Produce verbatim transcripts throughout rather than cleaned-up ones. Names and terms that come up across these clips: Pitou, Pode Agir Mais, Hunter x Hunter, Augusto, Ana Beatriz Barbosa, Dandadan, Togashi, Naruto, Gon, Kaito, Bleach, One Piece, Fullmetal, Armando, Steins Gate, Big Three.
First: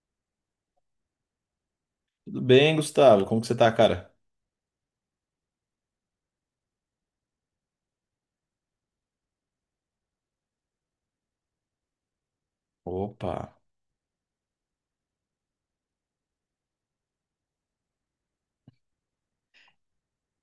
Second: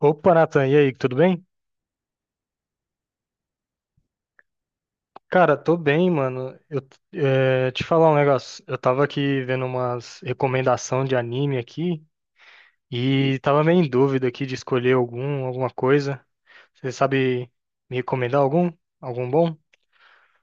Opa, Nathan, e aí, tudo bem? Tudo bem, Gustavo? Como que você tá, cara? Cara, tô bem, mano. Eu eh, te falar um negócio. Eu tava aqui vendo umas recomendação de anime aqui e Opa. tava meio em dúvida aqui de escolher algum, alguma coisa. Você sabe me recomendar algum? Algum bom?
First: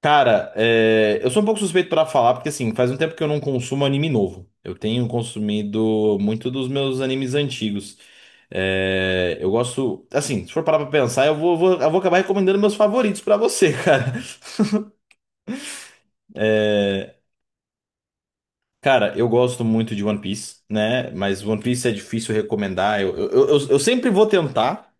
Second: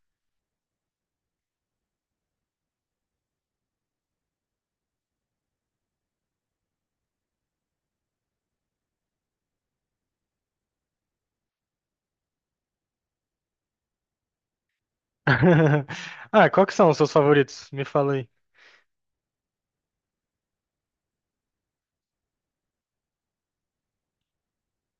Cara, é, eu sou um pouco suspeito pra falar, porque assim, faz um tempo que eu não consumo anime novo. Eu tenho consumido muito dos meus animes antigos. É, Eu gosto, assim, se for parar pra pensar, eu vou, vou- eu vou acabar recomendando meus favoritos pra você, cara. Ah, qual que são os seus favoritos? Me fala aí. Cara, eu gosto muito de One Piece, né? Mas One Piece é difícil recomendar. Eu, eu, eu, eu sempre vou tentar.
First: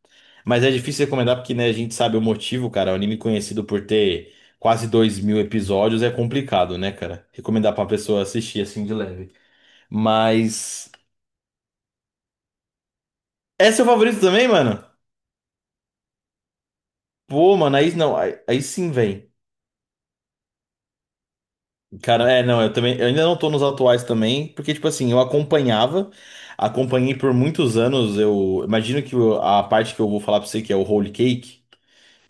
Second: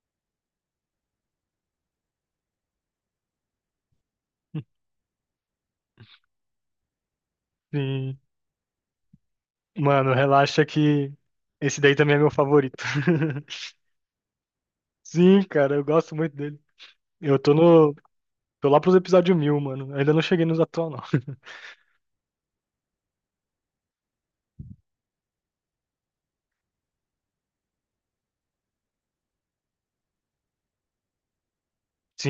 Mas é difícil recomendar porque, né, a gente sabe o motivo, cara. O anime conhecido por ter quase dois mil episódios é complicado, né, cara? Recomendar pra uma Sim. pessoa assistir assim de leve. Mano, relaxa Mas. que esse daí também é meu favorito. É seu favorito também, mano? Sim, cara, eu gosto muito dele. Eu tô Pô, mano, aí no, não, aí, aí Tô lá sim, pros vem. episódios mil, mano. Ainda não cheguei nos atual, não. Cara, é, não, eu também. Eu ainda não tô nos atuais também, porque, tipo assim, eu acompanhava, acompanhei por muitos anos. Eu imagino que o- a parte que eu vou falar pra você, que é o Holy Cake.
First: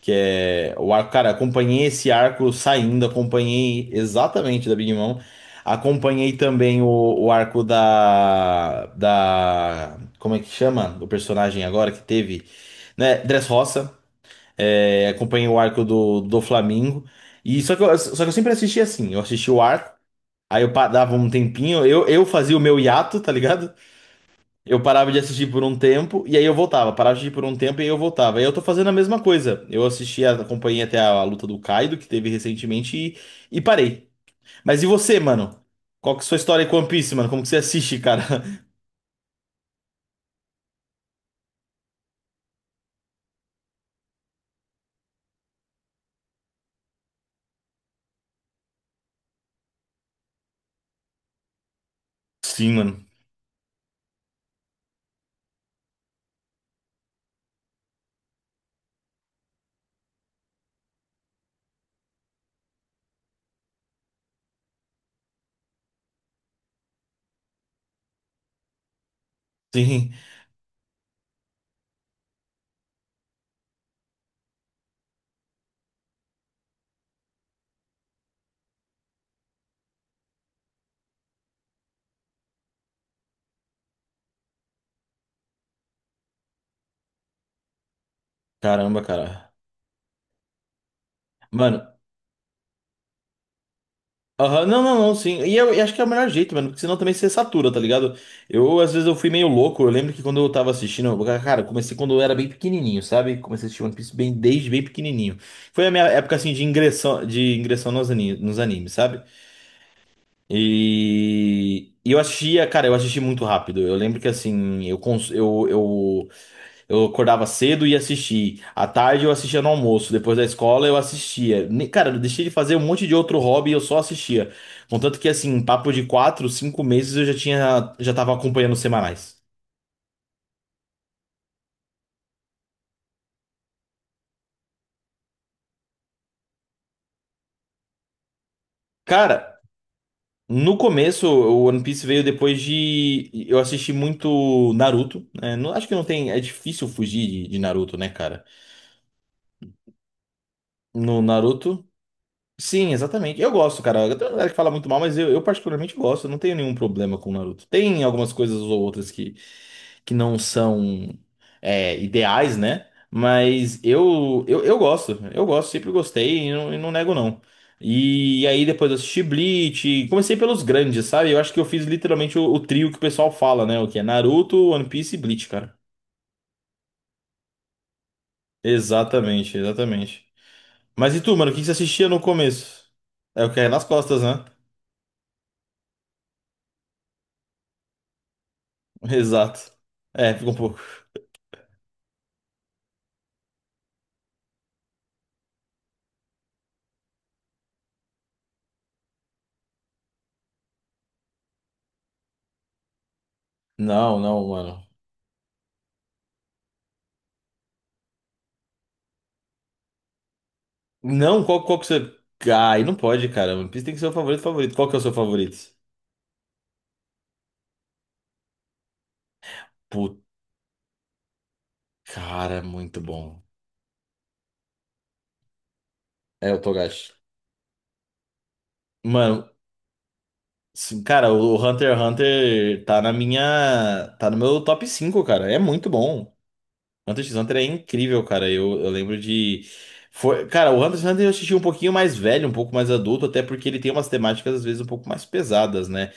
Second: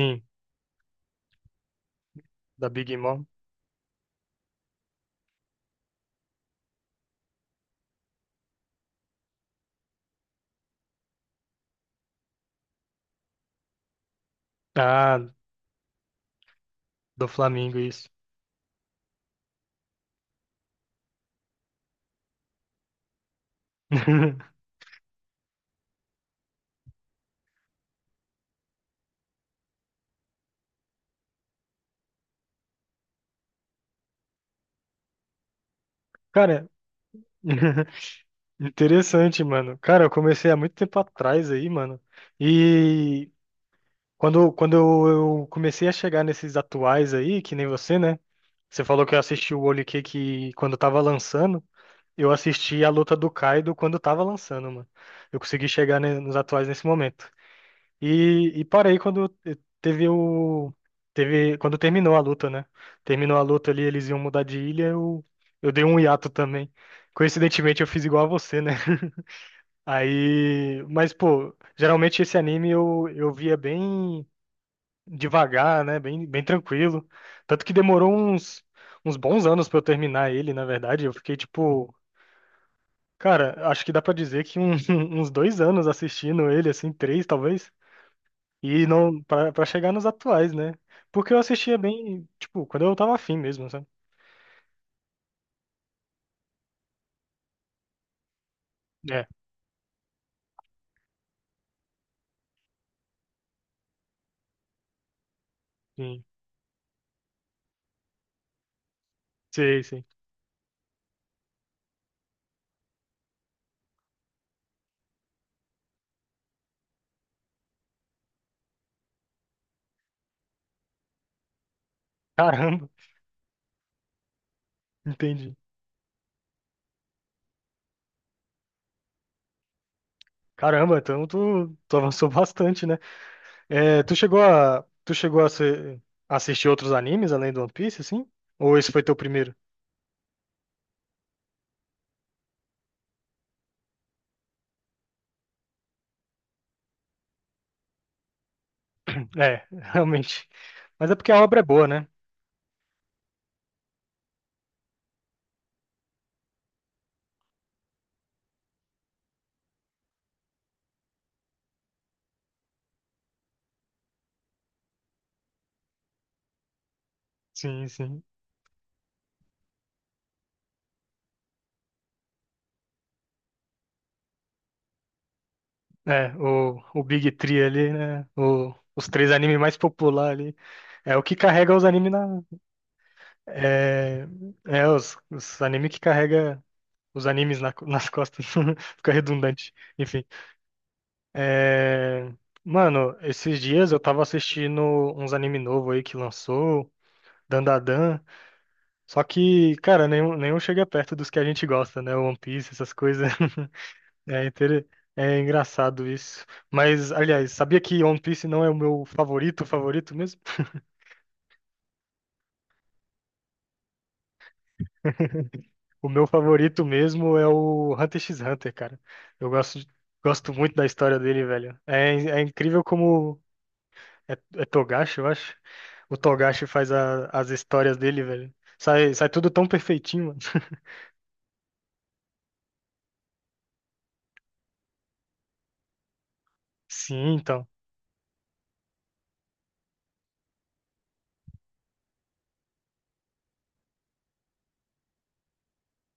Que é o arco, cara, acompanhei esse arco Da Big saindo, Mom? acompanhei exatamente da Big Mom. Acompanhei também o, o arco da, da. Como é que chama? O personagem agora que teve. Né? Dressrosa. É, Ah, acompanhei o arco do, do Flamingo. do E só Flamengo, que, eu, isso. só que eu sempre assisti assim. Eu assisti o arco, aí eu pa- dava um tempinho, eu, eu fazia o meu hiato, tá ligado? Eu parava de assistir por um tempo e aí eu voltava. Parava de assistir por um tempo e aí eu voltava. E eu tô fazendo a mesma coisa. Eu assisti, a- acompanhei até a, a luta do Kaido, que teve recentemente, e, e parei. Mas e você, mano? Qual que é a sua história Cara, com One Piece, mano? Como que você assiste, cara? interessante, mano. Cara, eu comecei há muito tempo atrás aí, mano. E quando, quando eu eu comecei a chegar nesses atuais aí, que nem você, né? Você falou que eu assisti o Olho que quando tava lançando. Eu Sim, assisti a mano. luta do Kaido quando tava lançando, mano. Eu consegui chegar ne- nos atuais nesse momento. E, e parei quando teve o. Teve, quando terminou a luta, né? Terminou a luta ali, eles iam mudar de ilha, eu, eu dei um hiato também. Coincidentemente, eu fiz igual a você, né? Sim. Aí. Mas, pô, geralmente esse anime eu, eu via bem devagar, né? Bem, bem tranquilo. Tanto que demorou uns, uns bons anos pra eu terminar ele, na verdade. Eu fiquei tipo. Cara, acho que dá pra dizer que um- uns dois anos assistindo ele, assim, três talvez. E Caramba, não pra cara. pra chegar nos atuais, né? Porque eu assistia Mano, bem, tipo, quando eu tava afim mesmo, sabe? aham, não, não, não, sim. E eu, e acho que é o melhor jeito, mano, porque senão também você satura, tá ligado? Eu, às vezes, eu É, fui meio louco. Eu lembro que quando eu tava assistindo, eu- cara, eu comecei quando eu era bem pequenininho, sabe? Comecei a assistir One Piece bem, desde bem pequenininho. Foi a minha sim. época, assim, de ingressão, de ingressão nos ani- nos animes, sabe? Sei, sei. E, e eu assistia, cara, eu assisti muito rápido. Eu lembro que, assim, eu, cons- eu, eu eu acordava cedo e ia assistir. À tarde eu assistia no almoço. Depois da escola eu assistia. Ne- Cara, eu deixei de fazer um Caramba, monte de outro hobby e eu só assistia. Contanto que, assim, entendi. em papo de quatro, cinco meses eu já tinha, já tava acompanhando os semanais. Caramba, então tu, tu avançou bastante, né? É, tu chegou a, tu chegou a ser- assistir outros animes além do One Piece, assim? Ou esse foi teu primeiro? Cara, no começo o One Piece veio depois de. Eu assisti muito Naruto. Né? Não- acho que não tem. É difícil fugir de, de Naruto, né, cara? É, realmente. Mas é No porque a obra é boa, Naruto. né? Sim, exatamente. Eu gosto, cara. Tem uma galera que fala muito mal, mas eu, eu particularmente gosto. Eu não tenho nenhum problema com o Naruto. Tem algumas coisas ou outras que, que não são é, ideais, né? Mas eu, eu, eu gosto. Eu gosto, sempre gostei e não, e não nego, não. Sim, sim. E aí depois eu assisti Bleach. Comecei pelos grandes, sabe? Eu acho que eu fiz literalmente o, o trio que o pessoal fala, né? O que é Naruto, One Piece e Bleach, cara. É, o, o Big Three ali, né? O, os três animes Exatamente, mais exatamente. populares ali. É Mas e o que tu, mano? O que que você carrega os assistia animes. no começo? É o que é nas costas, É, né? é os, os anime que carrega os animes na- nas costas. Fica Exato. redundante. Enfim. É, fica um pouco. É, mano, esses dias eu tava assistindo uns anime novo aí que lançou, Dandadan. Só que, cara, nenhum, nenhum chega perto dos que a gente gosta, né? One Piece, essas coisas. Não, É, não, mano. inter- é engraçado isso. Mas, aliás, sabia que One Piece não é o meu favorito, favorito mesmo? Não, qual, qual que você. Ai, não pode, cara. One Piece tem que ser o favorito, favorito. Qual que é o seu favorito? O meu favorito mesmo é o Hunter x Hunter, cara. Eu gosto, de- Puta, Gosto muito da história dele, velho. É, é cara, incrível muito como. bom. É, é Togashi, eu acho. O É o Togashi faz Togashi. a- as histórias dele, velho. Sai, sai tudo Mano, tão perfeitinho, mano. sim, cara, o Hunter x Hunter tá na minha. Tá no meu top cinco cara. É muito bom. Hunter Sim, x Hunter é então. incrível, cara. Eu, eu lembro de. Foi... Cara, o Hunter x Hunter eu assisti um pouquinho mais velho, um pouco mais adulto, até porque ele tem umas temáticas, às vezes, um pouco mais pesadas, né?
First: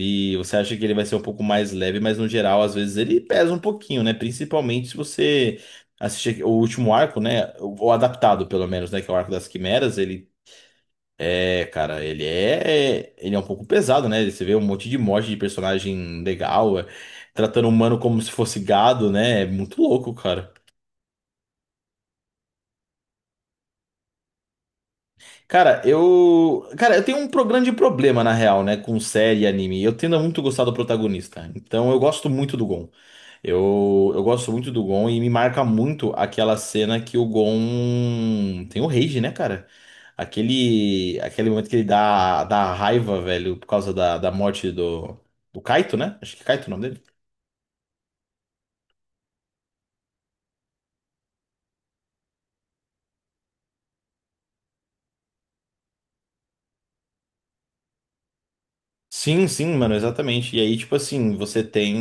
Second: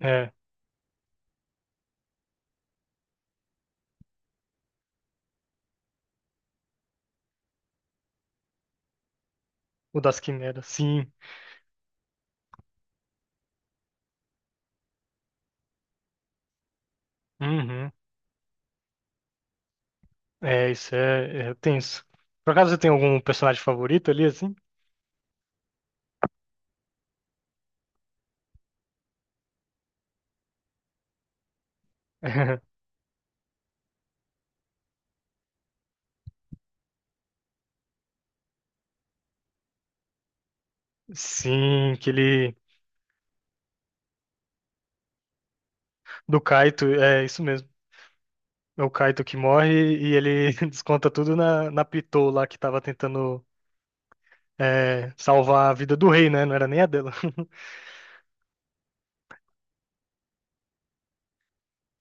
É. Você acha que ele vai ser um pouco mais leve, mas no geral, às vezes, ele pesa um pouquinho, né? Principalmente se você assistir o último arco, né? Ou adaptado, pelo menos, né? Que é o arco das quimeras. O das Ele Quimeras. Sim. é, cara, ele é. Ele é um pouco pesado, né? Você vê um monte de morte de personagem legal, é, tratando o Uhum. humano como se fosse gado, né? É muito louco, cara. É, isso é, é tenso. Por acaso você tem algum personagem favorito ali, assim? Cara, eu. Cara, eu tenho um pro- grande problema, na real, né, com série e anime. Eu tendo a muito gostar do protagonista. Então eu gosto muito do Gon. Eu, eu gosto muito do Gon e me marca muito aquela cena que o Gon tem o rage, né, cara? Aquele, aquele momento que ele Sim, dá, aquele. dá raiva, velho, por causa da, da morte do, do Kaito, né? Acho Do que é Kaito o Kaito, nome dele. é isso mesmo. É o Kaito que morre e ele desconta tudo na, na Pitou lá que tava tentando é, salvar a vida do rei, né? Não era nem a dela. Sim, sim, mano, exatamente. E aí, tipo assim, você tem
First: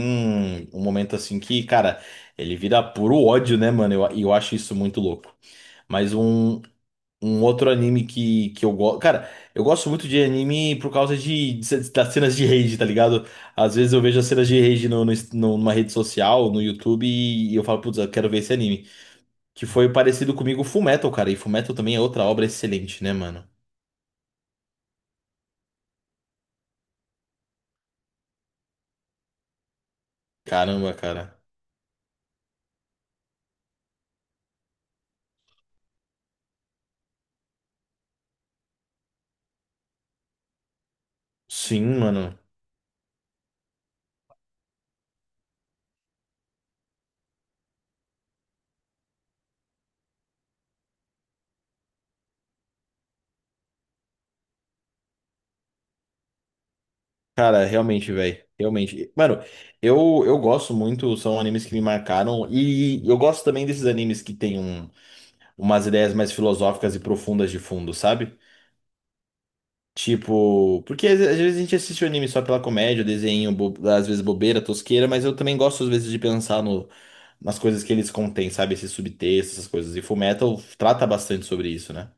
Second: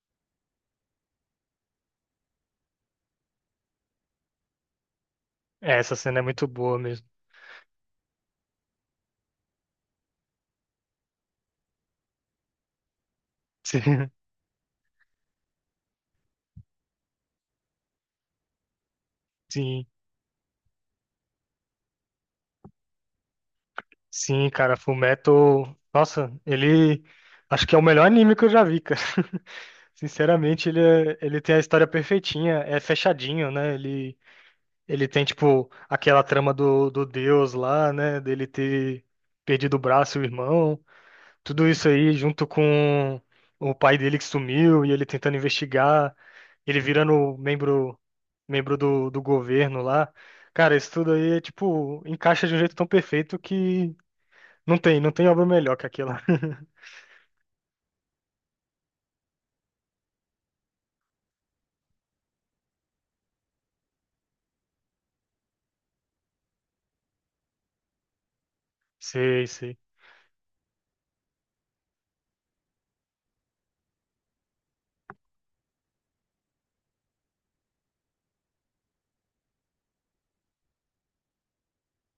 um momento assim que, cara, ele vira puro ódio, né, mano? Eu, e eu acho isso muito louco. É, essa Mas cena é muito um, boa mesmo. um outro anime que, que, eu gosto. Cara, eu gosto muito de anime por causa de, de- das cenas de rage, tá ligado? Às vezes eu Sim, vejo as cenas de rage no, no, no- numa rede social, no YouTube, e eu falo, putz, eu quero ver esse anime. Que sim, foi parecido comigo Fullmetal, cara. E Fullmetal também é outra obra excelente, né, mano? sim, cara, Fullmetal, nossa, ele acho que é o melhor anime que eu já vi, cara. Sinceramente, ele, Caramba, é- cara. ele tem a história perfeitinha, é fechadinho, né? Ele, ele tem, tipo, aquela trama do, do Deus lá, né? Dele ter perdido o braço e o irmão. Tudo isso Sim, aí mano. junto com o pai dele que sumiu e ele tentando investigar, ele virando membro membro do, do governo lá. Cara, isso tudo aí é tipo, encaixa de um jeito tão perfeito que não tem, não tem obra melhor que aquela. Cara, realmente, velho. Realmente. Mano, eu, eu gosto muito, são animes que me marcaram. E eu gosto também desses animes que tem um, umas ideias mais filosóficas e profundas de fundo, sabe? Sei, sei. Tipo, porque às às vezes a gente assiste o anime só pela comédia, desenho, bo- às vezes bobeira, tosqueira, mas eu também gosto às vezes de pensar no, nas coisas que eles contêm, sabe? Esses subtexto, essas coisas. E Fullmetal trata bastante sobre isso, né?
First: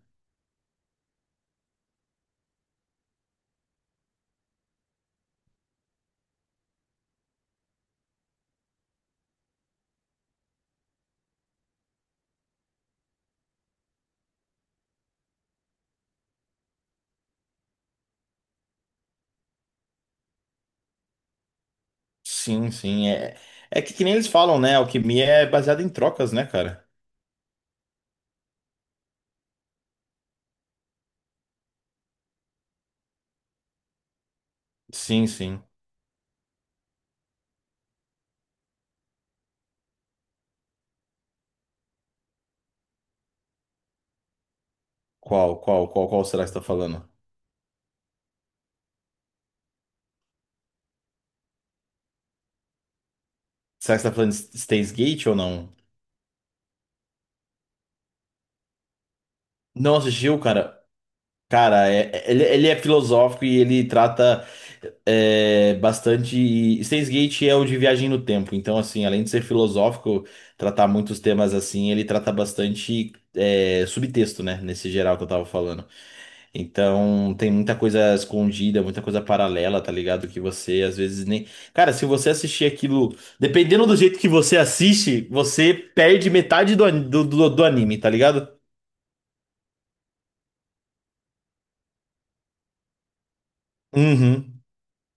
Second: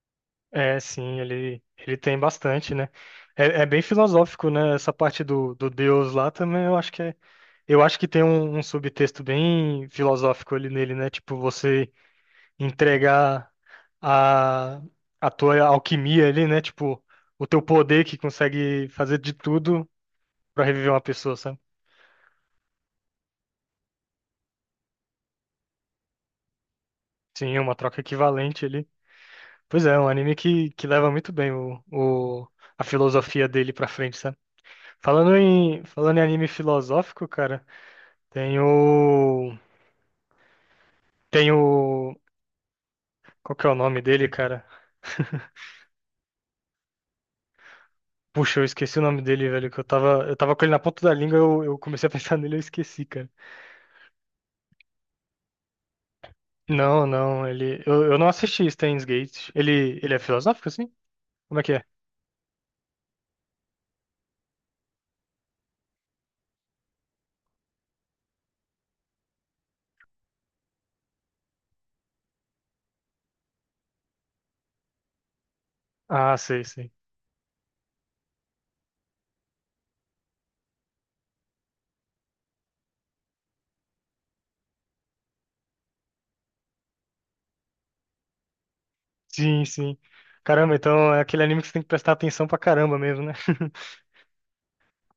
É, sim, ele, ele tem bastante, né? É, é bem filosófico, né? Essa parte do, do Deus lá também, eu acho que é, eu acho que tem um, um subtexto bem filosófico ali nele, né? Tipo, você entregar a, a tua alquimia ali, né? Tipo, o teu poder que consegue fazer de tudo pra reviver uma pessoa, sabe? Sim, sim. É, é que, que nem eles falam, né? Alquimia é baseada em trocas, né, cara? Sim, uma troca equivalente ali. Pois é, é um anime que, que leva muito bem o, o, a filosofia dele pra frente, sabe? Sim, Falando sim. Em, falando em anime filosófico, cara, tem o. Tem o. Qual que é o nome dele, cara? Qual, qual, qual, qual será que você tá falando? Puxa, eu esqueci o nome dele, velho, que eu tava, eu tava com ele na ponta da língua, eu, eu comecei a pensar nele e eu esqueci, cara. Será que você tá falando de Steins Gate ou não? Não, não, ele. Eu, eu não assisti Steins Gate. Não Ele, ele é assistiu, filosófico, cara? assim? Como é que é? Cara, é- é, ele, ele é filosófico e ele trata é, bastante. E Steins Gate é o de viagem no tempo, então, assim, além de ser filosófico, tratar muitos temas assim, ele trata bastante é, subtexto, né? Nesse geral que eu tava falando. Ah, sei, sei. Então, tem muita coisa escondida, muita coisa paralela, tá ligado? Que você às vezes nem. Cara, se você assistir aquilo, dependendo do jeito que você assiste, você perde metade do, an- do, do do anime, tá ligado? Sim, sim. Caramba, então é aquele anime que você tem que prestar atenção pra caramba mesmo, né? Uhum.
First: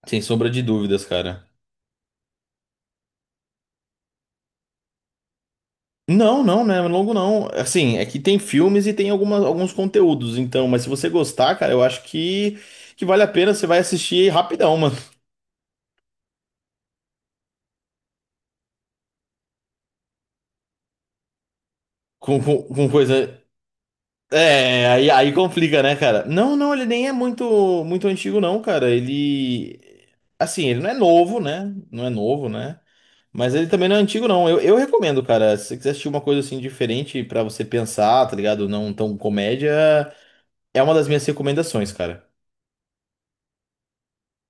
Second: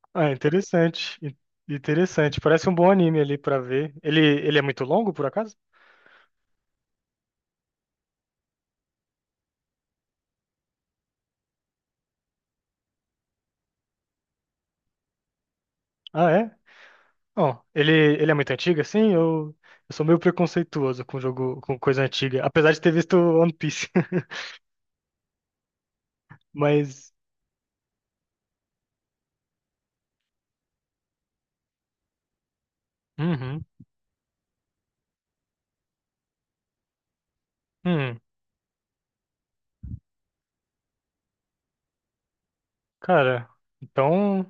Sem Ah, sombra de dúvidas, interessante. in- cara. Interessante. Parece um bom anime ali pra ver. Ele, ele é muito longo, por acaso? Não, não, né? Longo não. Assim, é que tem filmes e tem algumas, alguns conteúdos, então, mas se você gostar, cara, eu acho que, que vale a pena, você vai assistir rapidão, mano. Ah, é? Ó, ele, ele é muito antigo, assim? Eu, eu sou meio preconceituoso com jogo, com coisa Com, antiga. com, Apesar de com ter visto coisa. One Piece. É, aí, aí complica, né, cara? Não, não, ele nem Mas. é muito, muito antigo, não, cara. Ele. Assim, ele não é novo, né? Não é novo, né? Mas Uhum. ele também não é antigo, não. Eu, eu recomendo, cara. Se você quiser assistir uma coisa assim diferente pra você Hum, pensar, tá ligado? Não tão comédia, é uma das minhas recomendações, cara. cara, então.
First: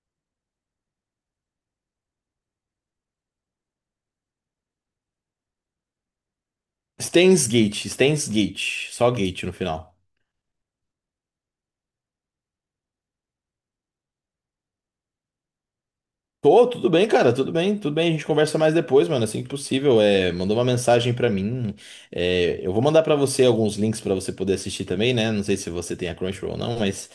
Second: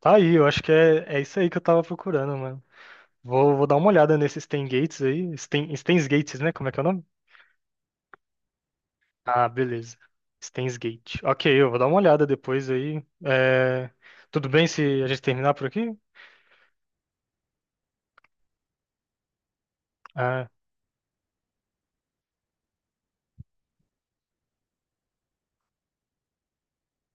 Tá aí, eu acho que é, é isso aí que eu tava procurando, mano. Vou, vou dar uma olhada nesses Stan Gates aí. Stan, Stan's Gates, né? Como é que é o nome? Steins Gate, Steins Gate, só Gate Ah, no beleza. final. Stan's Gate. Ok, eu vou dar uma olhada depois aí. É, tudo bem se a gente terminar por aqui? Tô, tudo bem, cara, tudo bem, tudo bem. A gente conversa mais depois, mano, assim que possível. É, Ah, mandou uma mensagem pra mim. É, eu vou mandar pra você alguns links pra você poder assistir também, né? Não sei se você tem a Crunchyroll ou não, mas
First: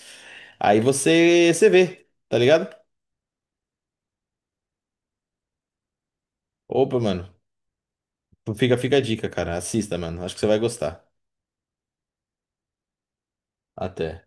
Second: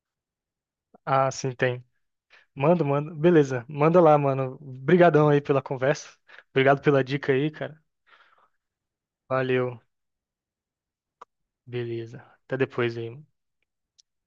aí ah, sim, você, você tem. vê, tá ligado? Manda, manda. Beleza, manda lá, mano. Obrigadão aí pela conversa. Obrigado Opa, pela dica mano, aí, cara. fica, fica a dica, cara. Valeu. Assista, mano. Acho que você vai gostar. Beleza. Até depois aí. Mano. Até.